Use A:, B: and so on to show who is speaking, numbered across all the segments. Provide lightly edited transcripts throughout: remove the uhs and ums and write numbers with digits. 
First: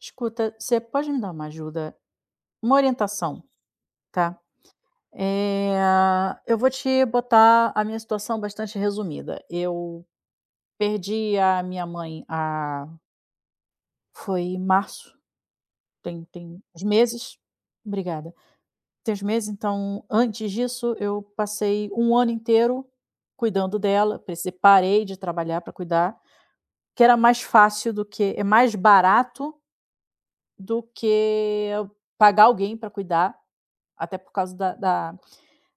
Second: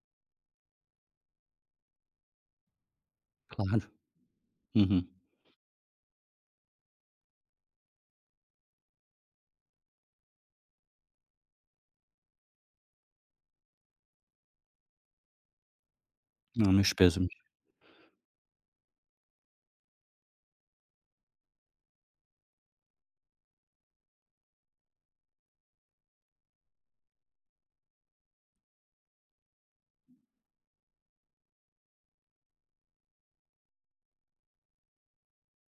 A: Escuta, você pode me dar uma ajuda? Uma orientação,
B: Claro.
A: tá?
B: Uhum.
A: Eh, eu vou te botar a minha situação bastante resumida. Eu perdi a minha mãe a foi em março, tem
B: Não,
A: uns
B: meus pésames.
A: meses. Obrigada. Tem uns meses, então, antes disso, eu passei um ano inteiro cuidando dela, precisei parei de trabalhar para cuidar, que era mais fácil do que é mais barato do que eu pagar alguém para cuidar, até por causa da da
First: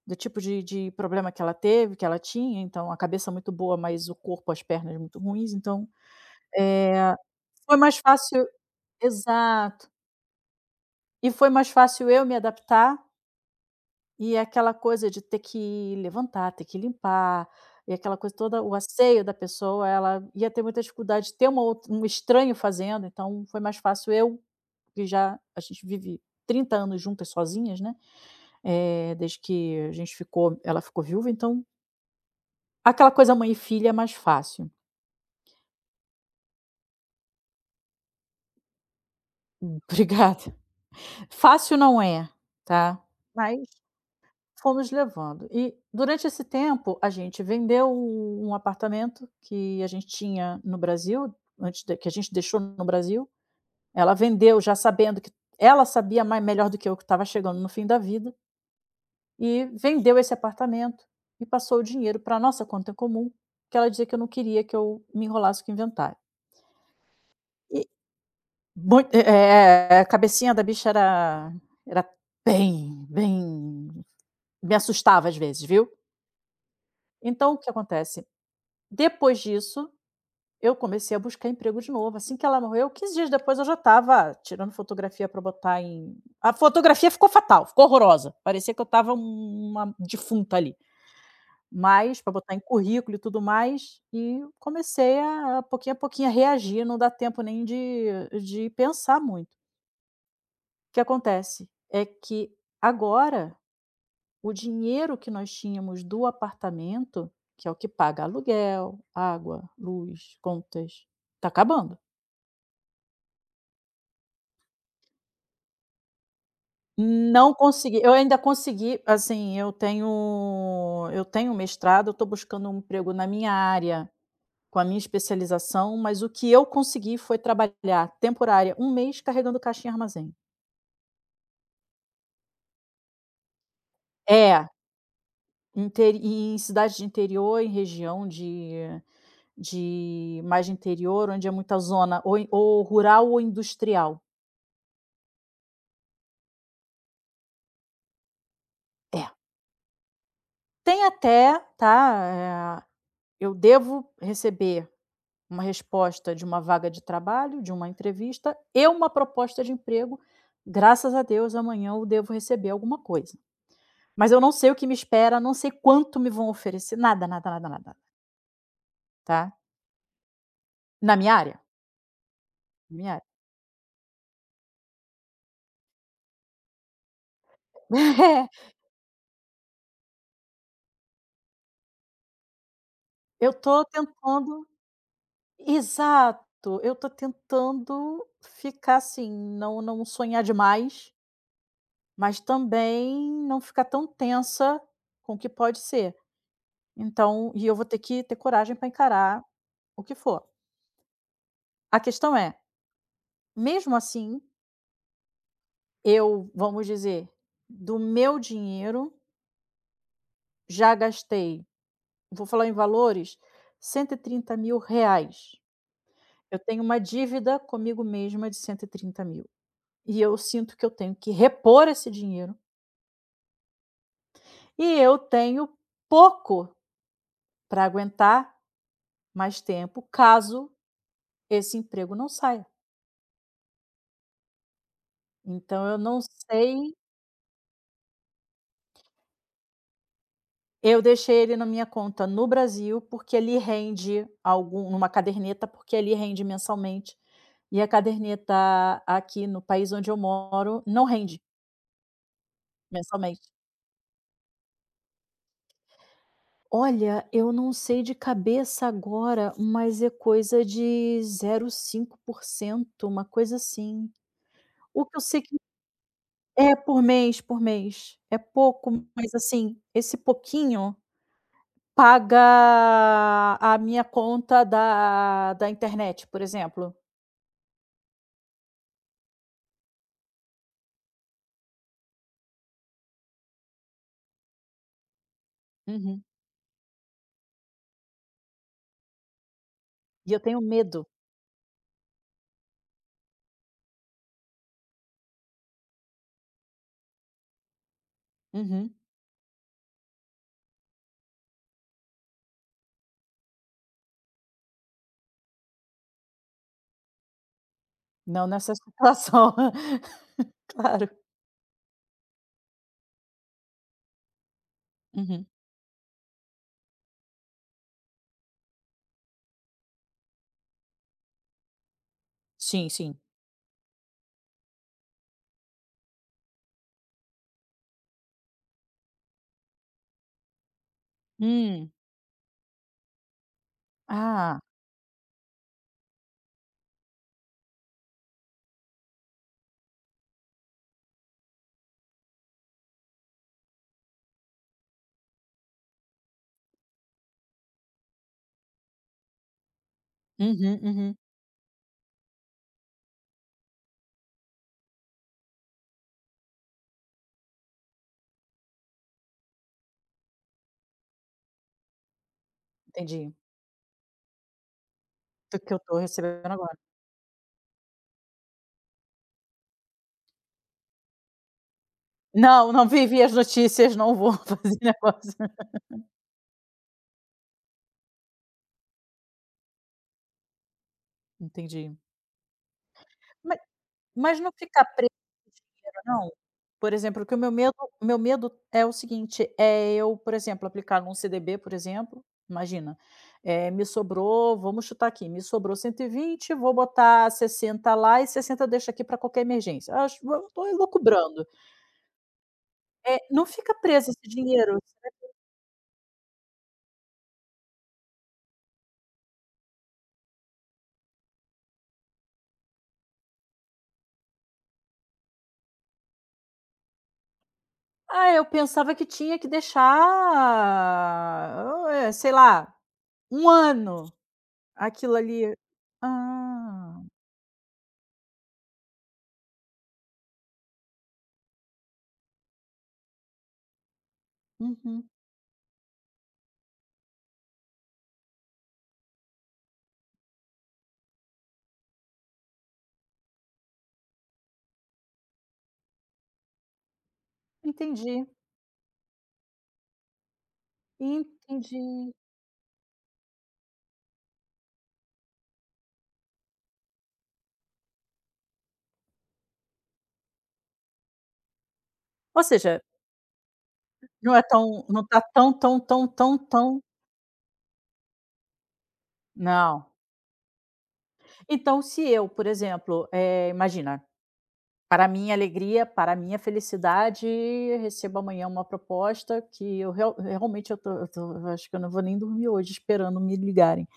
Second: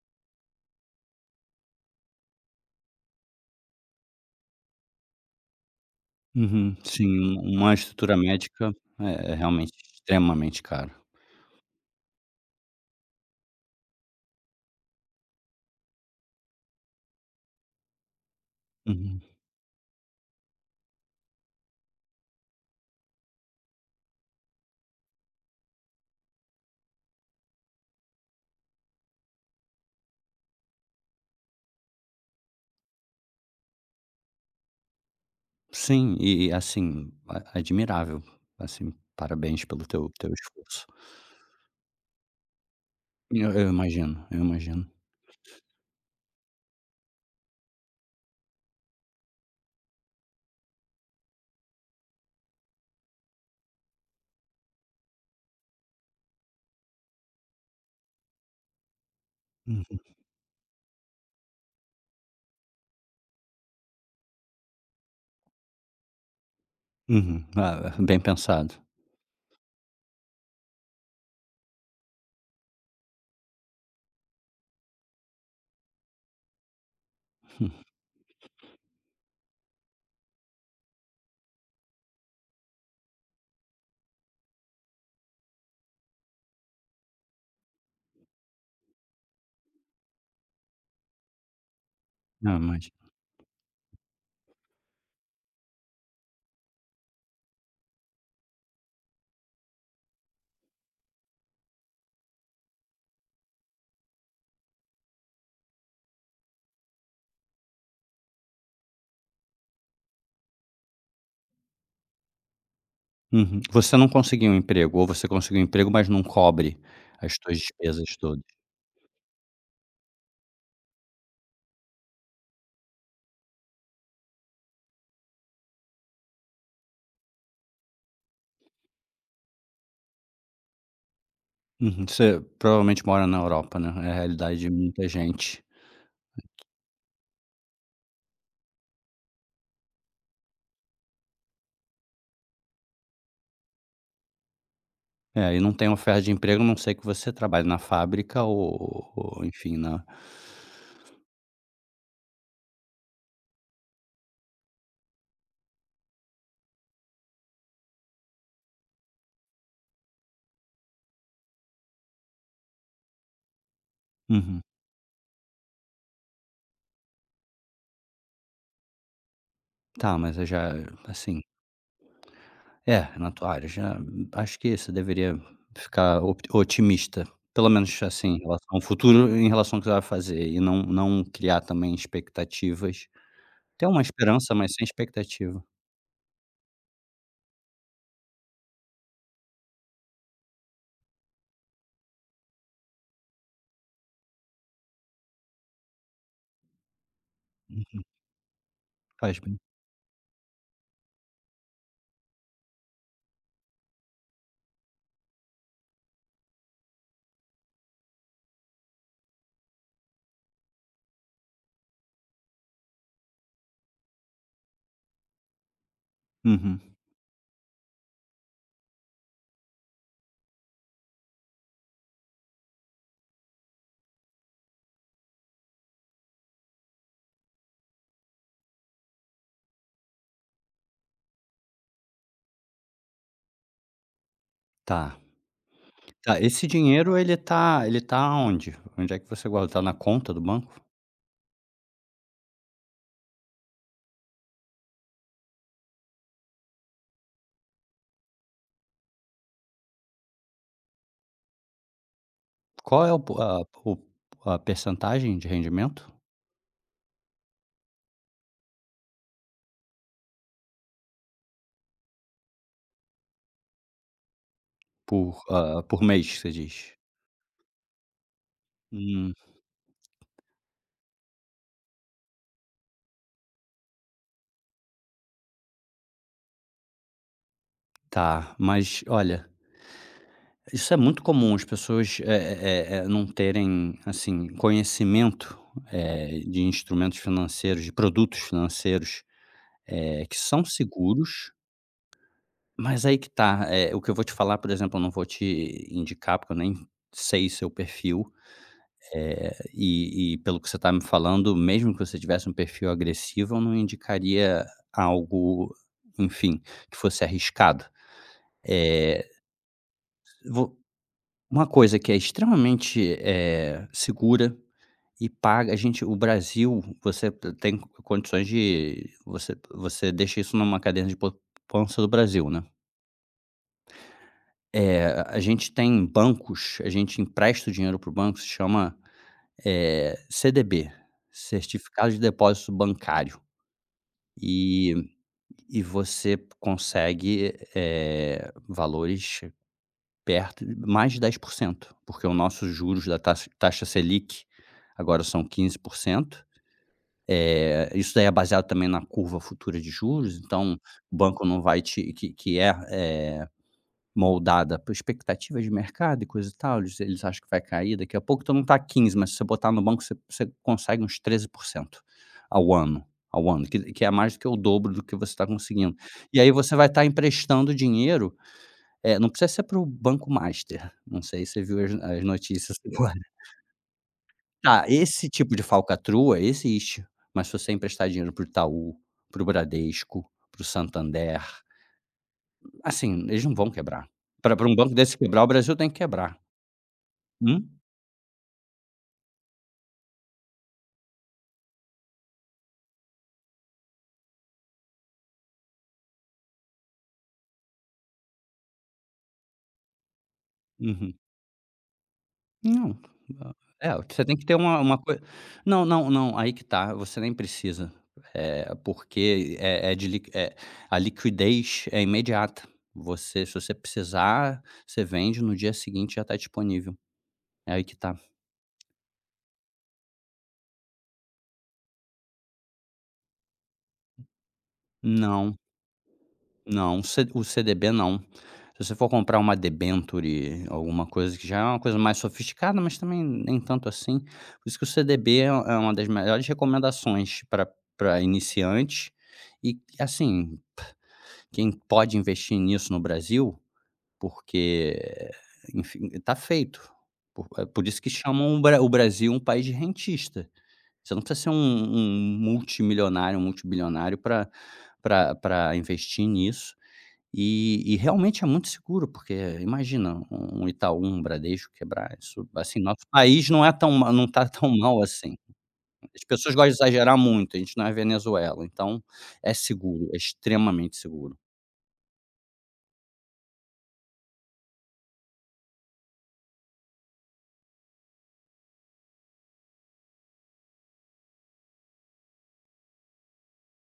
A: Do tipo de problema que ela teve, que ela tinha, então a cabeça muito boa, mas o corpo, as pernas muito ruins, então,
B: Uhum.
A: eh,
B: Sim, um, uma
A: foi mais
B: estrutura
A: fácil,
B: médica é realmente
A: exato.
B: extremamente caro.
A: E foi mais fácil eu me adaptar, e aquela coisa de ter que levantar, ter que limpar, e aquela coisa toda, o
B: Uhum.
A: asseio da pessoa, ela ia ter muita dificuldade de ter uma outra um estranho fazendo, então foi mais fácil eu, que já a gente vive 30 anos juntas sozinhas, né, desde que a gente ficou ela ficou viúva, então aquela coisa mãe e filha é mais fácil.
B: Sim, e assim, a admirável, assim, parabéns pelo teu
A: Obrigada.
B: esforço.
A: Fácil não é, tá,
B: Eu
A: mas
B: eu imagino, eu imagino.
A: fomos levando. E durante esse tempo, a gente vendeu um apartamento que a gente tinha no Brasil, antes de que a gente deixou no Brasil. Ela vendeu já sabendo que ela sabia mai melhor do que eu que estava chegando no fim da vida, e
B: Uhum.
A: vendeu esse apartamento e passou o dinheiro para nossa conta comum, que ela dizia que eu não queria que eu me enrolasse com o inventário.
B: Uhum. Ah, bem pensado.
A: Mui é, é, é, é, a cabecinha da bicha era, era, bem bem me assustava às vezes, viu. Então o que acontece, depois disso, eu comecei a buscar emprego de novo, assim que ela morreu, 15 dias depois eu já estava tirando fotografia pra botar em, a fotografia ficou fatal, ficou horrorosa, parecia que eu estava uma defunta ali, mas pra
B: Hum.
A: botar
B: Ah,
A: em
B: imagino.
A: currículo e tudo mais, e comecei a pouquinho a pouquinho a reagir, não dá tempo nem de pensar muito. O que acontece é que agora o dinheiro que nós tínhamos do apartamento, que é o que paga aluguel, água, luz, contas, tá acabando.
B: Uhum. Você não conseguiu um emprego, ou você conseguiu um emprego, mas não cobre as
A: Não
B: suas
A: consegui,
B: despesas
A: eu ainda
B: todas?
A: consegui, assim, eu tenho um mestrado, eu tô buscando um emprego na minha área, com a minha especialização, mas o que eu consegui foi trabalhar temporária, um mês carregando caixa em armazém.
B: Uhum. Você provavelmente mora na Europa, né, é a realidade de
A: É,
B: muita gente.
A: interi em cidade de interior, em região de mais de interior, onde é muita zona ou rural ou industrial.
B: É, e não tem oferta de emprego, a não sei que você trabalhe na fábrica ou
A: É.
B: enfim, na
A: Tem até, tá, eu devo receber uma resposta de uma vaga de trabalho, de uma entrevista e uma proposta de emprego. Graças a Deus, amanhã eu devo receber alguma coisa. Mas eu não
B: uhum.
A: sei o que me espera, não sei quanto me vão oferecer, nada, nada, nada, nada, tá.
B: Tá, mas aí já
A: Na minha
B: assim.
A: área, na minha
B: É,
A: área.
B: na tua área já acho que você deveria ficar op otimista, pelo menos assim, em relação ao futuro, em relação ao que você vai fazer e não criar também expectativas.
A: Eu tô
B: Ter uma esperança,
A: tentando,
B: mas sem expectativa.
A: exato, eu tô tentando ficar assim, não sonhar demais, mas também não ficar tão tensa com o que pode ser. Então eu vou ter
B: Hum,
A: que ter coragem para
B: faz
A: encarar
B: bem.
A: o que for. A questão é, mesmo assim, eu, vamos dizer, do meu dinheiro já gastei, vou falar em valores, R$ 130.000. Eu
B: Uhum.
A: tenho uma dívida comigo mesma de 130.000 e eu sinto que eu tenho que repor esse dinheiro. E eu tenho pouco para aguentar mais tempo, caso esse emprego não saia.
B: Tá.
A: Então eu não
B: Tá, esse
A: sei.
B: dinheiro ele tá onde? Onde é que você guarda? Tá na conta do banco?
A: Eu deixei ele na minha conta no Brasil, porque ele rende algum numa caderneta, porque ele rende mensalmente, e a caderneta aqui no país onde eu moro não rende
B: Qual é o po
A: mensalmente.
B: a o a percentagem de rendimento
A: Olha, eu não sei de cabeça agora, mas é coisa de 0,5%, uma coisa assim. O que eu sei
B: por,
A: que...
B: ah, por mês, você
A: É,
B: diz?
A: por mês, por mês. É pouco,
B: Hum,
A: mas assim, esse pouquinho paga a minha conta da internet, por exemplo.
B: tá, mas olha. Isso é muito comum, as pessoas, não terem, assim, conhecimento,
A: Uhum.
B: de instrumentos financeiros, de produtos financeiros,
A: E
B: que
A: eu tenho
B: são
A: medo.
B: seguros, mas aí que tá, o que eu vou te falar, por exemplo, eu não vou te indicar, porque eu nem sei seu perfil,
A: Uhum.
B: e pelo que você está me falando, mesmo que você tivesse um perfil agressivo, eu não indicaria algo, enfim, que fosse arriscado.
A: Não nessa
B: Eh,
A: situação.
B: vo.
A: Claro.
B: Uma coisa que é extremamente, segura e
A: Uhum.
B: paga a gente o Brasil, você te tem condições de você deixa isso numa caderneta de poupança do Brasil, né.
A: Sim, sim.
B: A gente tem bancos, a gente empresta o dinheiro para o banco, se chama, CDB,
A: Hum.
B: Certificado de Depósito Bancário,
A: Ah.
B: e e você consegue, valores. Perto mais de 10% porque os nossos juros da taxa Selic agora são 15%, isso daí é baseado também na curva futura de juros, então
A: Uhum,
B: o
A: uhum.
B: banco não vai te que é, moldada por expectativas de mercado e coisa e tal, eles acham que vai cair, daqui a pouco então não tá 15, mas se você botar no banco você consegue uns 13% ao ano
A: Entendi.
B: ao ano, que é mais do que o dobro do que você está
A: Do que eu
B: conseguindo.
A: tô
B: E aí
A: recebendo
B: você
A: agora.
B: vai estar emprestando dinheiro é, não precisa ser para o Banco Master, não sei se você viu as
A: Não,
B: notícias
A: não
B: agora.
A: vivi as notícias, não vou fazer
B: Tá, esse
A: negócio.
B: tipo de falcatrua existe, mas se você emprestar dinheiro para o Itaú, para o Bradesco, para o Santander,
A: Entendi.
B: assim, eles não
A: Ma
B: vão quebrar.
A: Mas não
B: Para pra um
A: ficar
B: banco
A: preso
B: desse quebrar, o
A: no
B: Brasil tem que
A: dinheiro não?
B: quebrar.
A: Por exemplo, que o meu medo
B: Hum?
A: o meu medo é o seguinte, é eu, por exemplo, aplicar num CDB, por exemplo, imagina, me sobrou, vamos chutar aqui, me sobrou 120, vou botar 60 lá e 60 eu deixo aqui para qualquer emergência. Acho, estou tô
B: Uhum.
A: elucubrando.
B: Não,
A: Não
B: ah,
A: fica
B: é,
A: preso esse
B: você tem que ter
A: dinheiro.
B: uma coisa. Não, não, não, aí que tá, você nem precisa. É porque é é de li é a liquidez é imediata. Você se você precisar, você vende, no dia seguinte já tá disponível, é aí que tá.
A: Ah, eu pensava que tinha que deixar, sei lá, um ano aquilo ali.
B: Não. Não,
A: Ah,
B: o C o CDB não. Se você for comprar uma debênture, alguma coisa que já é uma coisa mais sofisticada, mas também nem tanto assim. Por isso que o
A: uhum,
B: CDB é uma das melhores recomendações para para iniciante e, assim, quem pode investir nisso no Brasil, porque, enfim, está feito. Por é por isso que
A: entendi.
B: chamam o Bra o Brasil um país de rentista. Você não precisa ser um
A: Entendi.
B: um multimilionário, um multibilionário para pra pra investir nisso e realmente é muito seguro, porque imagina, um Itaú, um Bradesco quebrar,
A: Ou
B: isso
A: seja,
B: assim, nosso país não é tão ma não
A: não é
B: está tão
A: tão,
B: mal
A: não tá
B: assim.
A: tão, tão, tão,
B: As
A: tão,
B: pessoas gostam de
A: tão
B: exagerar muito, a gente não é Venezuela, então é
A: não.
B: seguro, é extremamente seguro.
A: Então se eu, por exemplo, imagina, para minha alegria, para minha felicidade, recebo amanhã uma proposta que eu, realmente, eu tô, eu acho que eu não vou nem dormir hoje esperando me ligarem.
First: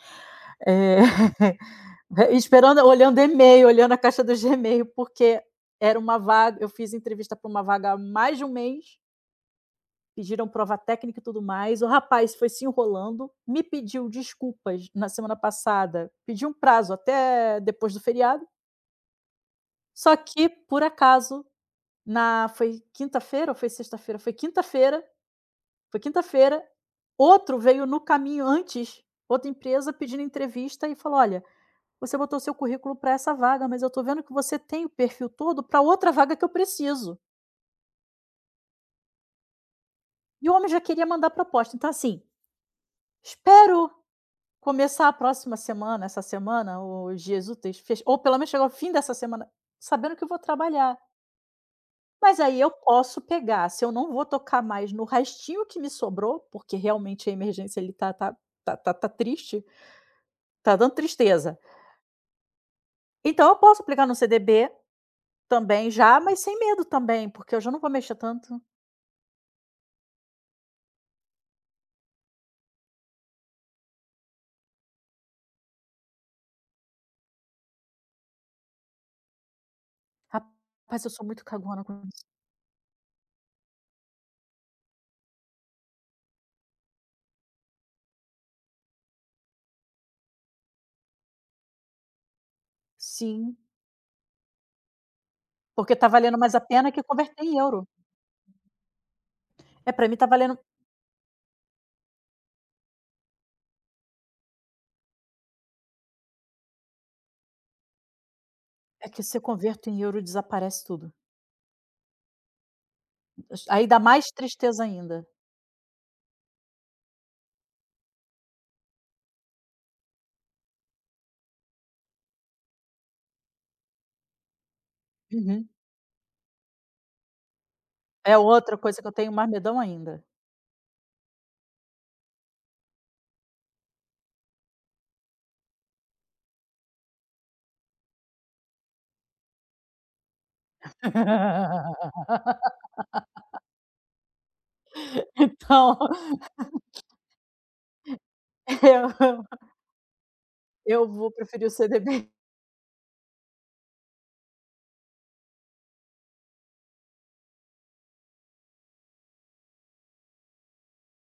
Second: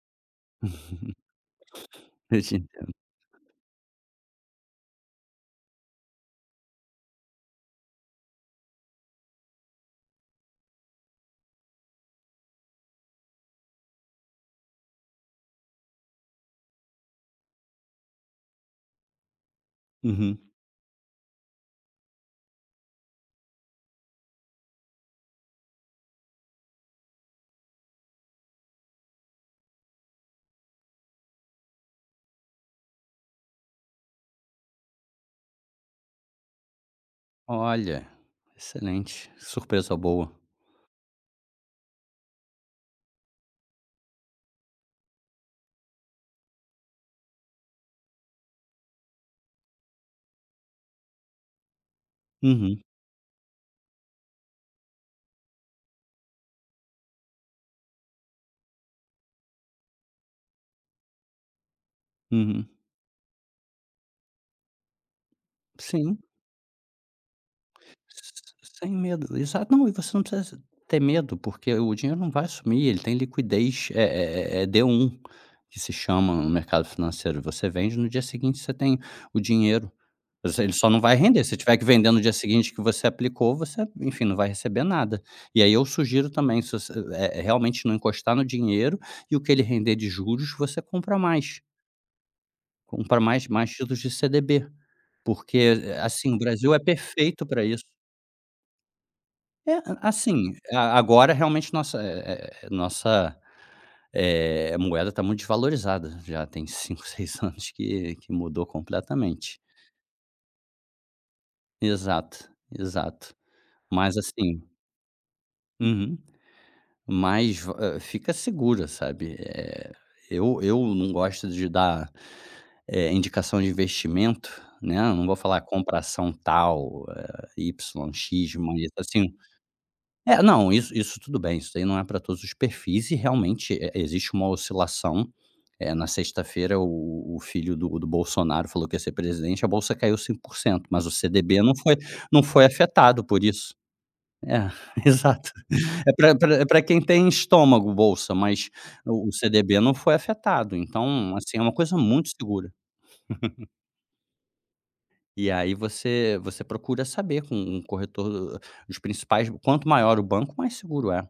A: Eh,
B: Eu te
A: esperando
B: entendo.
A: olhando e-mail, olhando a caixa do Gmail, porque era uma vaga, eu fiz entrevista para uma vaga há mais de um mês. Pediram prova técnica e tudo mais. O rapaz foi se enrolando, me pediu desculpas na semana passada, pediu um prazo até depois do feriado. Só
B: Uhum.
A: que, por acaso, na foi quinta-feira ou foi sexta-feira? Foi quinta-feira, outro veio no caminho antes, outra empresa pedindo entrevista e falou: "Olha, você botou seu currículo para essa vaga, mas eu estou vendo que você tem o perfil todo para outra vaga que eu preciso".
B: Olha, excelente, surpresa boa.
A: E o homem já queria mandar proposta. Então, assim, espero começar a próxima semana, essa semana, os dias úteis, fech ou pelo menos chegar ao fim dessa semana, sabendo que eu vou trabalhar. Mas aí eu
B: Uhum,
A: posso pegar, se eu não vou tocar mais no restinho que me sobrou, porque realmente a emergência ele tá, tá tá tá tá triste, tá dando tristeza.
B: uhum.
A: Então eu posso aplicar no CDB também
B: Sim.
A: já, mas sem medo também, porque eu já não vou mexer tanto.
B: Sem medo, exato. Não, e você não precisa ter medo, porque o dinheiro não vai sumir, ele tem liquidez, é D1, que se chama no mercado financeiro. Você vende, no dia seguinte você tem o dinheiro. Você ele só não
A: Rapaz, eu
B: vai
A: sou
B: render,
A: muito
B: se tiver
A: cagona
B: que
A: com
B: vender no
A: isso.
B: dia seguinte que você aplicou, você, enfim, não vai receber nada. E aí eu sugiro também, se você realmente não encostar no dinheiro e o que ele render de juros, você compra mais. Compra mais
A: Sim,
B: mais títulos de CDB, porque,
A: porque tá
B: assim, o
A: valendo mais a
B: Brasil é
A: pena que converter
B: perfeito
A: em
B: para isso.
A: euro.
B: É,
A: É,
B: a
A: para mim tá
B: assim,
A: valendo,
B: a agora realmente nossa, nossa, moeda está muito desvalorizada, já tem 5, 6 anos que mudou
A: é que se eu
B: completamente.
A: converto em euro, desaparece tudo.
B: Exato, exato.
A: Aí dá
B: Mas
A: mais
B: assim
A: tristeza ainda.
B: uhum. Mas va fica segura, sabe, eu não gosto de dar, indicação de investimento, né, eu não vou falar
A: Uhum.
B: compra ação tal, Y,
A: É
B: X,
A: outra
B: mas
A: coisa que eu tenho
B: assim.
A: marmidão ainda.
B: É, não, isso tudo bem, isso daí não é para todos os perfis e realmente e existe uma oscilação, na sexta-feira o filho do do Bolsonaro falou que ia ser presidente, a bolsa caiu 5%, mas o CDB não foi afetado por isso. É, exato.
A: Então
B: É para, é pra quem tem estômago bolsa, mas o
A: eu
B: CDB não foi afetado,
A: eu vou
B: então, assim, é
A: preferir o
B: uma coisa
A: CDB.
B: muito segura. E aí você você procura saber com um corretor eh, os principais quanto maior o banco, mais seguro é.